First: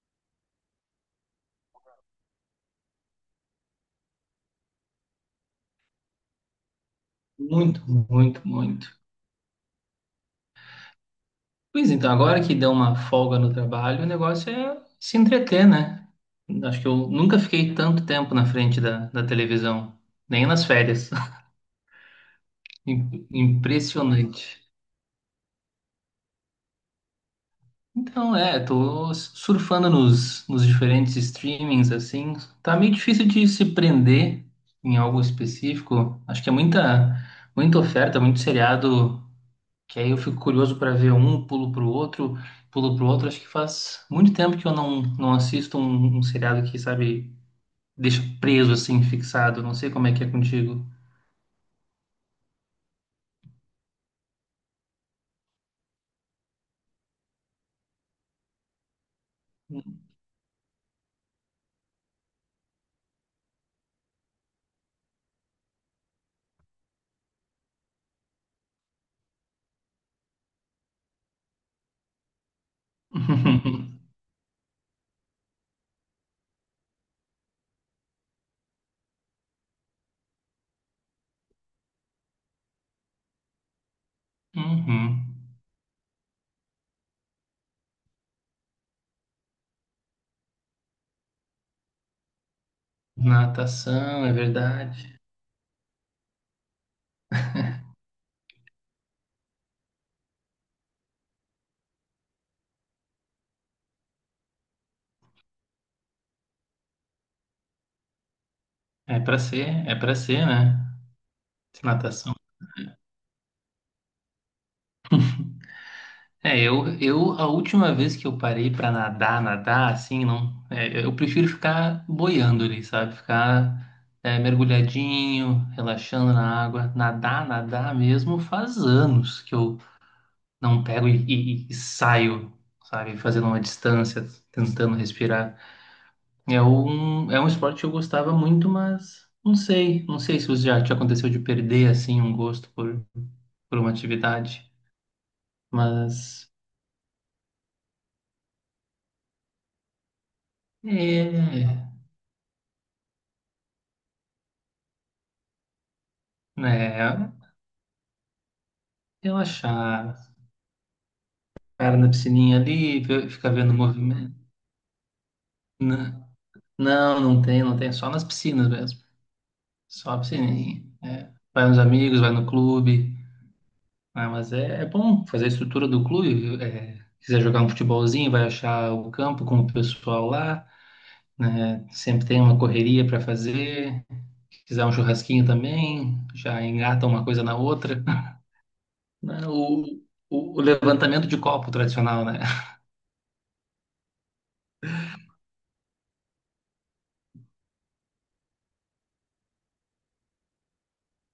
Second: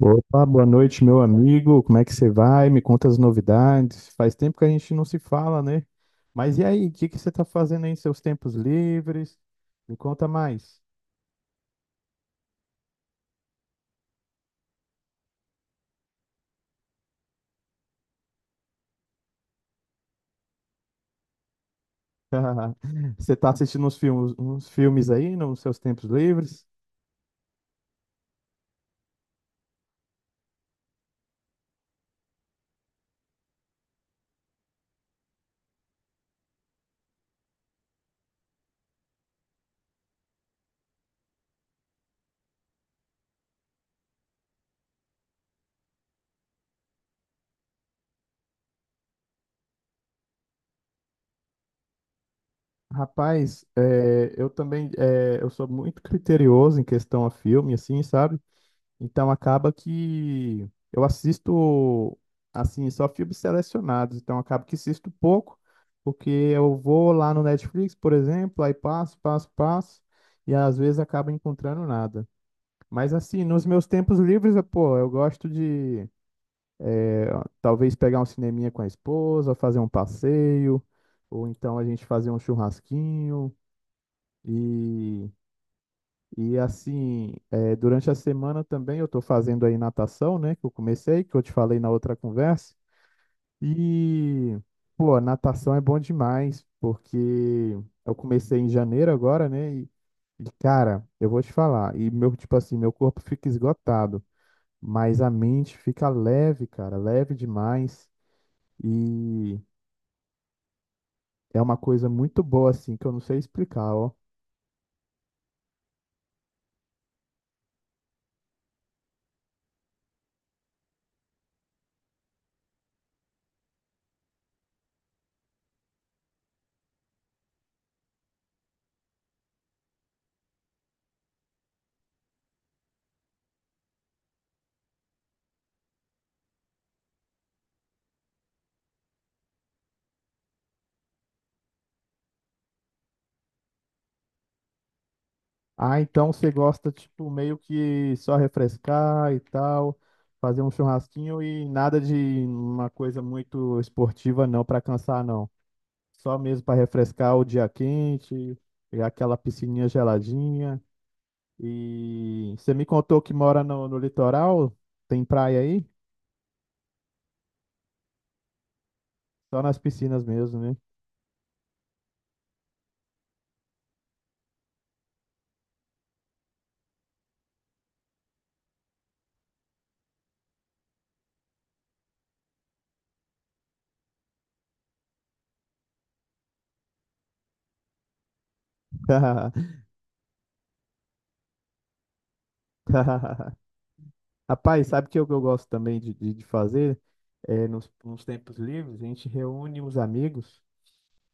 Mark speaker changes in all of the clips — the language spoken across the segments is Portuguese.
Speaker 1: Opa, boa noite, meu amigo. Como é que você vai? Me conta as novidades. Faz tempo que a gente não se fala, né? Mas e aí, o que você tá
Speaker 2: Muito,
Speaker 1: fazendo aí em seus
Speaker 2: muito,
Speaker 1: tempos
Speaker 2: muito.
Speaker 1: livres? Me conta mais.
Speaker 2: Pois então, agora que deu uma folga no trabalho, o negócio é se entreter, né? Acho que eu nunca fiquei tanto tempo na frente da televisão, nem nas férias.
Speaker 1: Você tá assistindo
Speaker 2: Impressionante.
Speaker 1: uns filmes aí nos seus tempos livres?
Speaker 2: Tô surfando nos diferentes streamings, assim. Tá meio difícil de se prender em algo específico. Acho que é muita oferta, muito seriado. Que aí eu fico curioso para ver um, pulo pro outro, pulo pro outro. Acho que faz muito tempo que eu não assisto um seriado que, sabe, deixa preso assim, fixado. Não sei como é que é contigo.
Speaker 1: Rapaz, eu também, eu sou muito criterioso em questão a filme, assim, sabe? Então acaba que eu assisto assim só filmes selecionados, então acaba que assisto pouco, porque eu vou lá no Netflix, por exemplo, aí passo, e às vezes acabo encontrando nada. Mas assim, nos meus tempos livres, eu, pô, eu gosto de talvez pegar um cineminha com a esposa, fazer um passeio, ou então a gente fazer um churrasquinho.
Speaker 2: Uhum.
Speaker 1: E E assim, durante a semana também eu estou fazendo aí natação, né? Que eu comecei, que eu te falei na outra conversa.
Speaker 2: Natação, é
Speaker 1: E,
Speaker 2: verdade.
Speaker 1: pô, natação é bom demais, porque eu comecei em janeiro agora, né? E cara, eu vou te falar. E meu, tipo assim, meu corpo fica esgotado, mas a mente fica leve, cara, leve demais. E
Speaker 2: É para ser, né?
Speaker 1: é uma coisa
Speaker 2: Natação.
Speaker 1: muito boa, assim, que eu não sei explicar, ó.
Speaker 2: Eu a última vez que eu parei pra nadar, nadar, assim, não, é, eu prefiro ficar boiando ali, sabe? Ficar mergulhadinho, relaxando na água. Nadar, nadar mesmo, faz anos que eu não pego e saio, sabe? Fazendo uma distância, tentando respirar. É um esporte que eu gostava muito, mas não sei, não sei se já te aconteceu de perder, assim, um gosto por uma atividade,
Speaker 1: Ah, então
Speaker 2: mas...
Speaker 1: você gosta, tipo, meio que só refrescar e tal, fazer um churrasquinho e
Speaker 2: É,
Speaker 1: nada de uma coisa muito esportiva não, pra cansar não. Só mesmo pra
Speaker 2: é,
Speaker 1: refrescar o dia quente, e aquela piscininha
Speaker 2: relaxar.
Speaker 1: geladinha.
Speaker 2: Cara, na
Speaker 1: E
Speaker 2: piscininha
Speaker 1: você me
Speaker 2: ali,
Speaker 1: contou que
Speaker 2: ficar
Speaker 1: mora
Speaker 2: vendo o
Speaker 1: no
Speaker 2: movimento.
Speaker 1: litoral, tem praia aí?
Speaker 2: N- Não, não tem, não tem. Só nas piscinas mesmo.
Speaker 1: Só nas
Speaker 2: Só a
Speaker 1: piscinas mesmo, né?
Speaker 2: piscininha. É. Vai nos amigos, vai no clube. Ah, mas é, é bom fazer a estrutura do clube, viu? É, quiser jogar um futebolzinho, vai achar o campo com o pessoal lá, né? Sempre tem uma correria para fazer. Quiser um churrasquinho também, já engata uma coisa na outra. Não, O levantamento de copo tradicional, né?
Speaker 1: Rapaz, sabe que eu gosto também de fazer? É, nos tempos livres, a gente reúne os amigos.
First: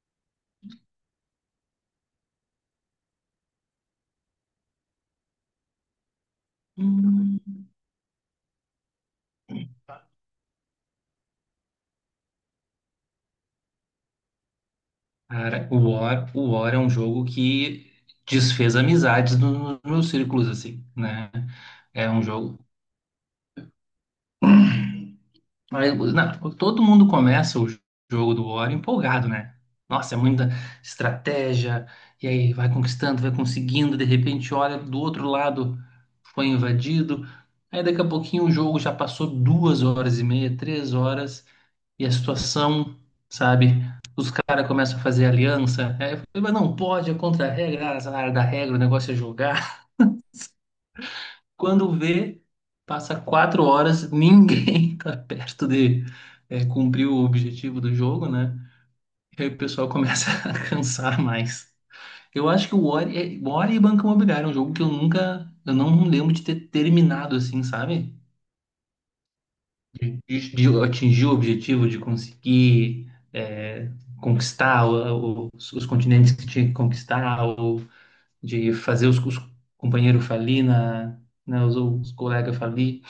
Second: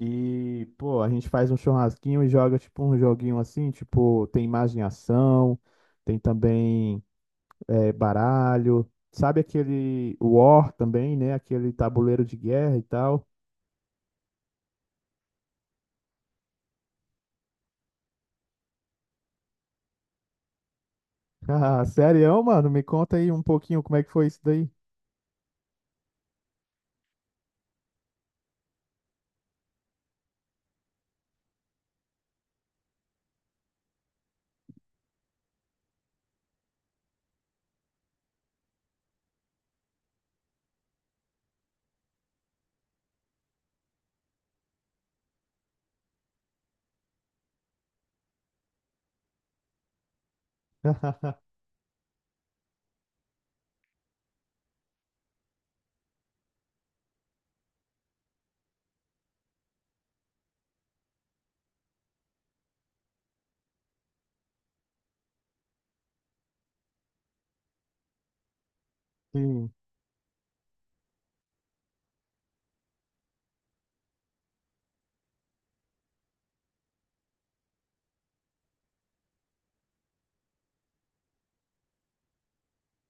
Speaker 1: E, pô, a gente faz um churrasquinho e joga tipo um joguinho assim, tipo, tem imaginação, tem também baralho, sabe aquele War também, né? Aquele tabuleiro de guerra e tal.
Speaker 2: Cara, o War é um jogo que desfez amizades nos meus círculos, assim, né?
Speaker 1: Ah,
Speaker 2: É um
Speaker 1: sério,
Speaker 2: jogo.
Speaker 1: mano? Me conta aí um pouquinho como é que foi isso daí.
Speaker 2: Mas, não, todo mundo começa o jogo do War empolgado, né? Nossa, é muita estratégia, e aí vai conquistando, vai conseguindo, de repente, olha, do outro lado foi invadido. Aí daqui a pouquinho o jogo já passou duas horas e meia, três horas. E a situação, sabe? Os caras começam a fazer aliança. Aí eu falei, mas não pode, é contra a regra, ah, azar da regra, o negócio é jogar. Quando vê, passa quatro horas, ninguém tá perto de cumprir o objetivo do jogo, né? E aí o pessoal começa a cansar mais. Eu acho que o Ori, é, o Ori e Banco Imobiliário é um jogo que eu nunca, eu não lembro de ter terminado assim, sabe?
Speaker 1: Sim.
Speaker 2: De atingir o objetivo de conseguir conquistar os continentes que tinha que conquistar, ou de fazer os companheiros falir, na, né, os colegas falir.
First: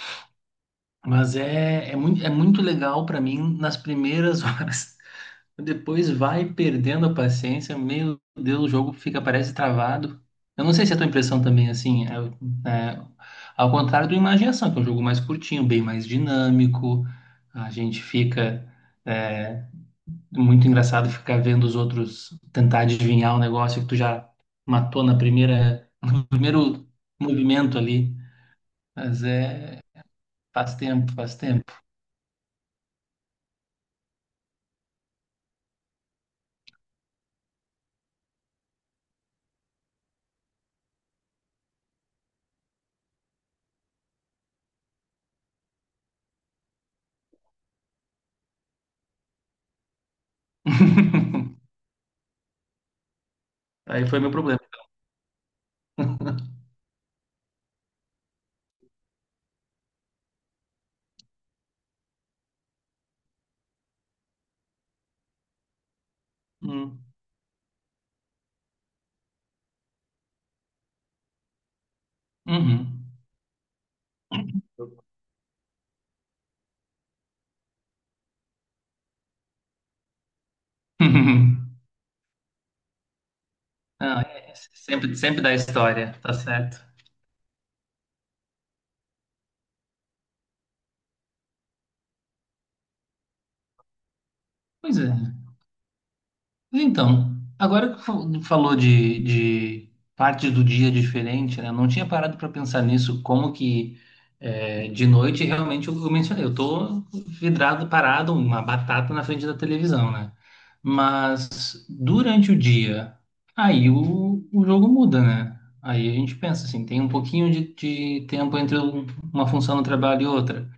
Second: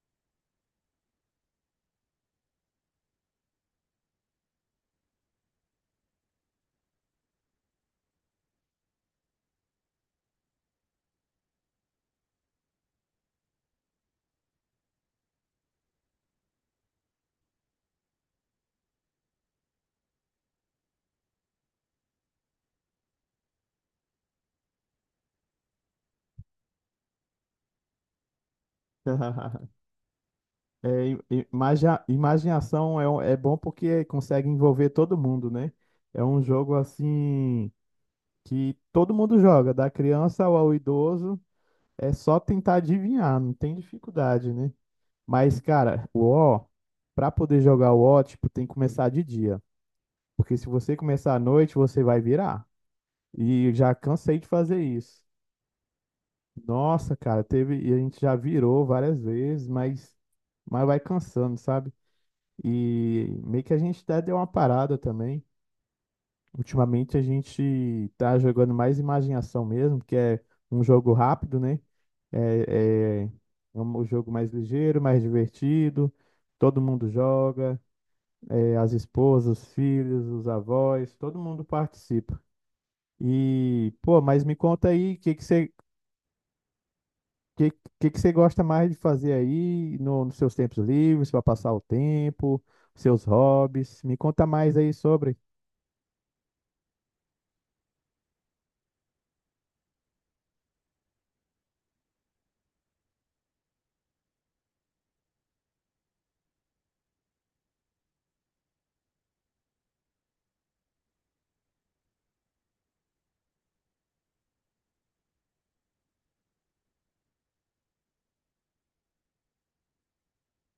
Speaker 2: Mas é, é muito legal para mim nas primeiras horas. Depois vai perdendo a paciência, meu Deus, o jogo fica, parece travado. Eu não sei se é a tua impressão também, assim, é, é, ao contrário do Imaginação, que é um jogo mais curtinho, bem mais dinâmico. A gente fica, é, muito engraçado ficar vendo os outros tentar adivinhar um negócio que tu já matou na primeira, no primeiro movimento ali, mas é, faz
Speaker 1: É,
Speaker 2: tempo, faz tempo.
Speaker 1: imaginação é, é bom porque consegue envolver todo mundo, né? É um jogo assim que todo mundo joga, da criança ao idoso. É só tentar adivinhar, não tem dificuldade, né? Mas, cara, o O, pra poder jogar o ó tipo, tem que começar de dia. Porque se você começar à noite, você vai virar. E já
Speaker 2: Aí foi meu
Speaker 1: cansei de
Speaker 2: problema.
Speaker 1: fazer isso. Nossa, cara, teve, e a gente já virou várias vezes, mas vai cansando, sabe? E meio que a gente até deu uma parada também.
Speaker 2: Hum.
Speaker 1: Ultimamente a gente tá jogando mais imaginação mesmo, que é um jogo rápido, né?
Speaker 2: Uhum.
Speaker 1: É, é é um jogo mais ligeiro, mais divertido, todo mundo joga, é, as esposas, os filhos, os avós, todo mundo participa. E,
Speaker 2: Não,
Speaker 1: pô, mas
Speaker 2: é, é
Speaker 1: me conta aí,
Speaker 2: sempre,
Speaker 1: o que
Speaker 2: sempre dá história, tá certo.
Speaker 1: que, que você gosta mais de fazer aí no, nos seus tempos livres, para passar o tempo, seus hobbies? Me conta mais aí
Speaker 2: Pois é.
Speaker 1: sobre.
Speaker 2: Mas então, agora que falou de partes do dia diferente, né? Eu não tinha parado para pensar nisso, como que é, de noite realmente eu mencionei, eu tô vidrado, parado, uma batata na frente da televisão, né? Mas durante o dia, aí o jogo muda, né? Aí a gente pensa assim, tem um pouquinho de tempo entre uma função no trabalho e outra.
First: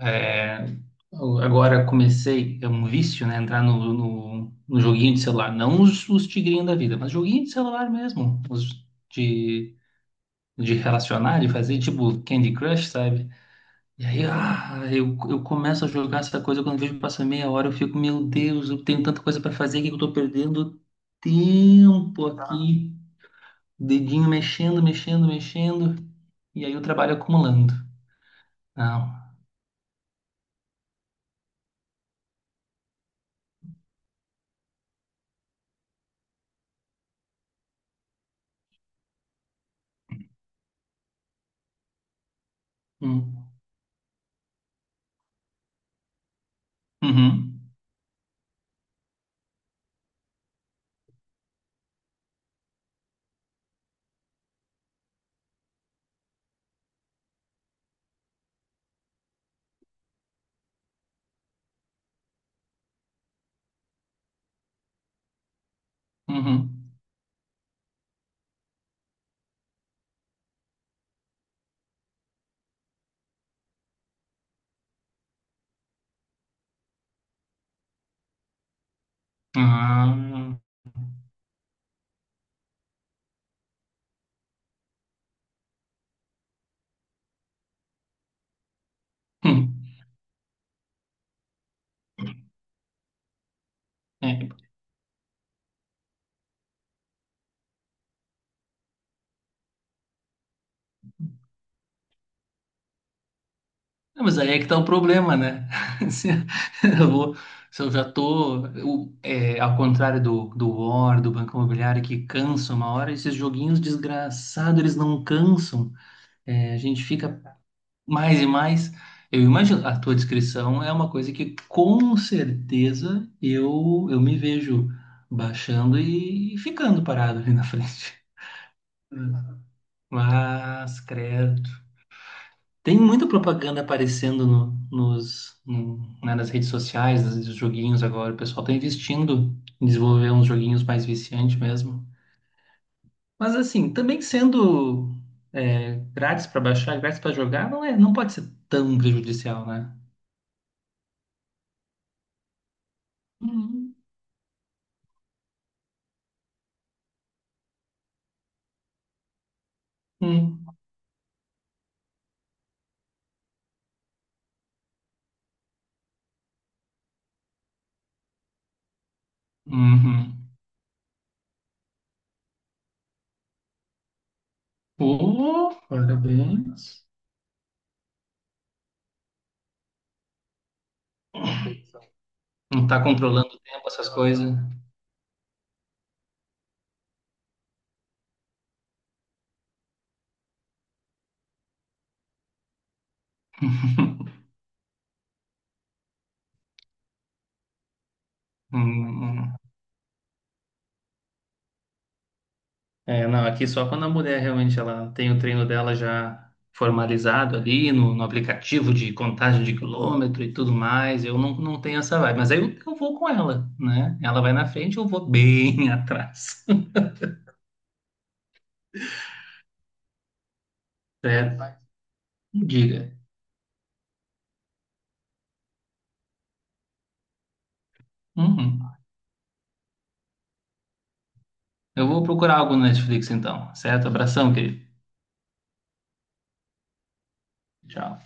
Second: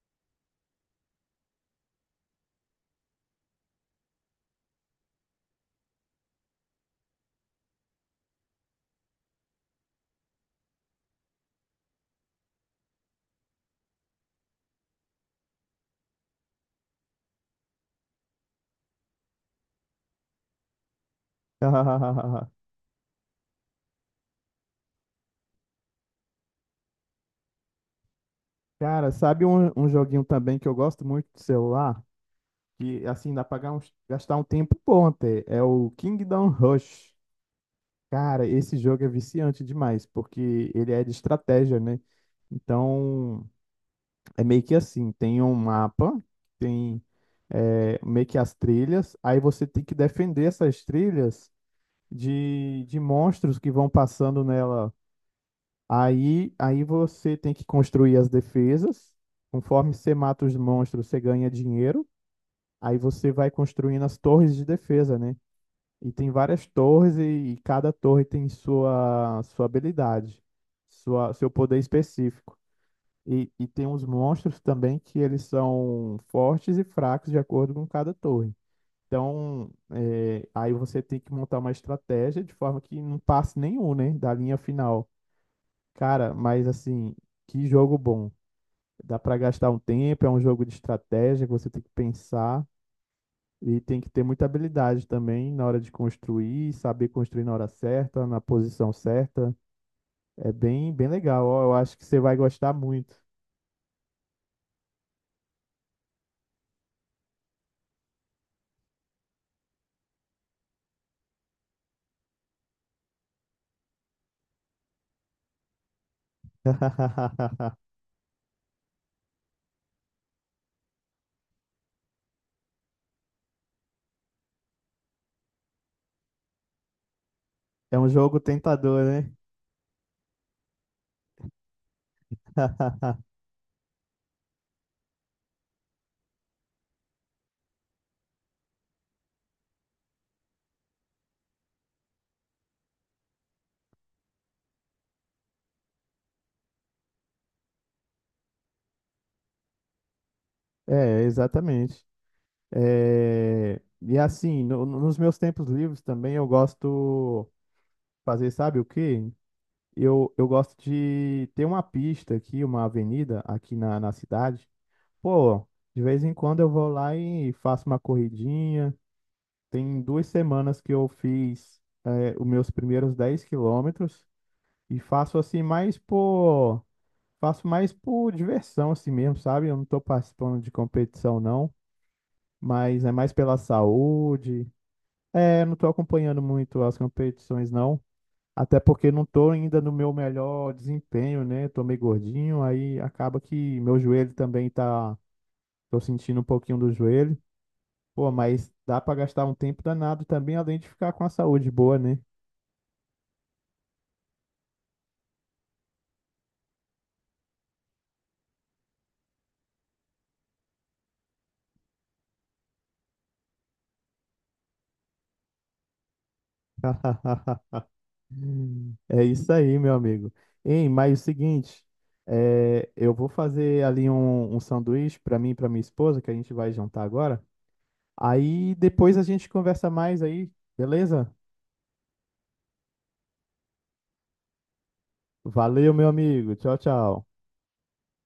Speaker 2: É, eu agora comecei, é um vício, né? Entrar no joguinho de celular. Não os tigrinhos da vida, mas joguinho de celular mesmo. Os de, de relacionar, de fazer tipo Candy Crush, sabe? E aí, ah, eu começo a jogar essa coisa. Quando vejo que passa meia hora, eu fico, meu Deus, eu tenho tanta coisa pra fazer aqui que eu tô perdendo tempo aqui. Dedinho mexendo, mexendo, mexendo. E aí o trabalho acumulando.
Speaker 1: Cara,
Speaker 2: Não.
Speaker 1: sabe um joguinho também que eu gosto muito do celular? Que assim dá pra gastar um tempo bom até. É o Kingdom Rush. Cara, esse jogo é viciante demais, porque ele é de estratégia, né? Então,
Speaker 2: Hum.
Speaker 1: é meio que assim, tem um mapa, tem
Speaker 2: Uhum.
Speaker 1: é, meio que as trilhas, aí você tem que defender essas trilhas de monstros que vão passando nela. Aí você tem que construir as defesas. Conforme você mata os monstros, você ganha dinheiro. Aí você vai construindo as torres de defesa, né? E tem várias
Speaker 2: Uhum.
Speaker 1: torres e cada torre tem sua habilidade, sua, seu poder específico. E tem uns monstros também que eles são fortes e fracos de acordo com cada torre. Então, é,
Speaker 2: Ah,
Speaker 1: aí você tem que montar uma estratégia de forma que não passe nenhum, né, da linha final. Cara, mas assim, que jogo bom. Dá pra
Speaker 2: hum,
Speaker 1: gastar um tempo, é um jogo de estratégia que você tem que pensar e tem que ter muita
Speaker 2: é.
Speaker 1: habilidade também na hora de construir, saber construir na hora certa, na posição certa. É bem, bem legal. Ó, eu acho que você vai gostar muito.
Speaker 2: Não, mas aí é que tá o problema, né? Se eu vou, se eu já tô, ao contrário do War, do Banco Imobiliário, que cansa uma hora, esses joguinhos desgraçados, eles não cansam. É, a gente fica mais e mais. Eu imagino, a tua descrição é uma coisa que com certeza eu me vejo baixando e ficando parado ali na
Speaker 1: É um
Speaker 2: frente.
Speaker 1: jogo tentador, né?
Speaker 2: Mas, credo. Tem muita propaganda aparecendo no- nos, no- né, nas redes sociais, nos joguinhos agora. O pessoal está investindo em desenvolver uns joguinhos mais viciantes mesmo. Mas assim, também sendo é, grátis para baixar, grátis para jogar, não é, não pode ser tão prejudicial, né?
Speaker 1: É, exatamente. É,
Speaker 2: Uhum.
Speaker 1: e assim, nos meus tempos livres também eu gosto fazer, sabe o quê? Eu
Speaker 2: Hum.
Speaker 1: gosto de ter uma pista aqui, uma avenida aqui na cidade. Pô, de vez em quando eu vou lá e faço uma corridinha. Tem
Speaker 2: Uhum.
Speaker 1: 2 semanas que eu fiz, é, os meus primeiros 10 km e faço assim
Speaker 2: Oh,
Speaker 1: mais por.
Speaker 2: parabéns.
Speaker 1: Faço mais por diversão assim mesmo, sabe? Eu não tô participando de competição não,
Speaker 2: Não tá
Speaker 1: mas é mais
Speaker 2: controlando
Speaker 1: pela
Speaker 2: o tempo, essas coisas.
Speaker 1: saúde. É, não tô acompanhando muito as competições não, até porque não tô ainda no meu melhor desempenho, né? Tô meio gordinho, aí acaba que meu joelho também tá, tô sentindo um pouquinho do joelho. Pô, mas dá pra
Speaker 2: Hum,
Speaker 1: gastar um
Speaker 2: hum.
Speaker 1: tempo danado também, além de ficar com a saúde boa, né?
Speaker 2: É, não, aqui só quando a mulher realmente ela tem o treino dela já formalizado ali no aplicativo de contagem de quilômetro e tudo mais, eu não tenho essa vibe. Mas aí eu vou com ela, né? Ela vai na frente, eu vou bem atrás.
Speaker 1: É isso aí, meu amigo. Hein, mas é o
Speaker 2: Certo?
Speaker 1: seguinte, é,
Speaker 2: Diga.
Speaker 1: eu vou fazer ali um sanduíche para mim e para minha esposa, que a gente vai jantar agora. Aí
Speaker 2: Uhum.
Speaker 1: depois a gente conversa mais aí, beleza?
Speaker 2: Eu vou procurar algo no Netflix então, certo? Abração, querido.
Speaker 1: Valeu, meu amigo. Tchau, tchau.
Speaker 2: Tchau.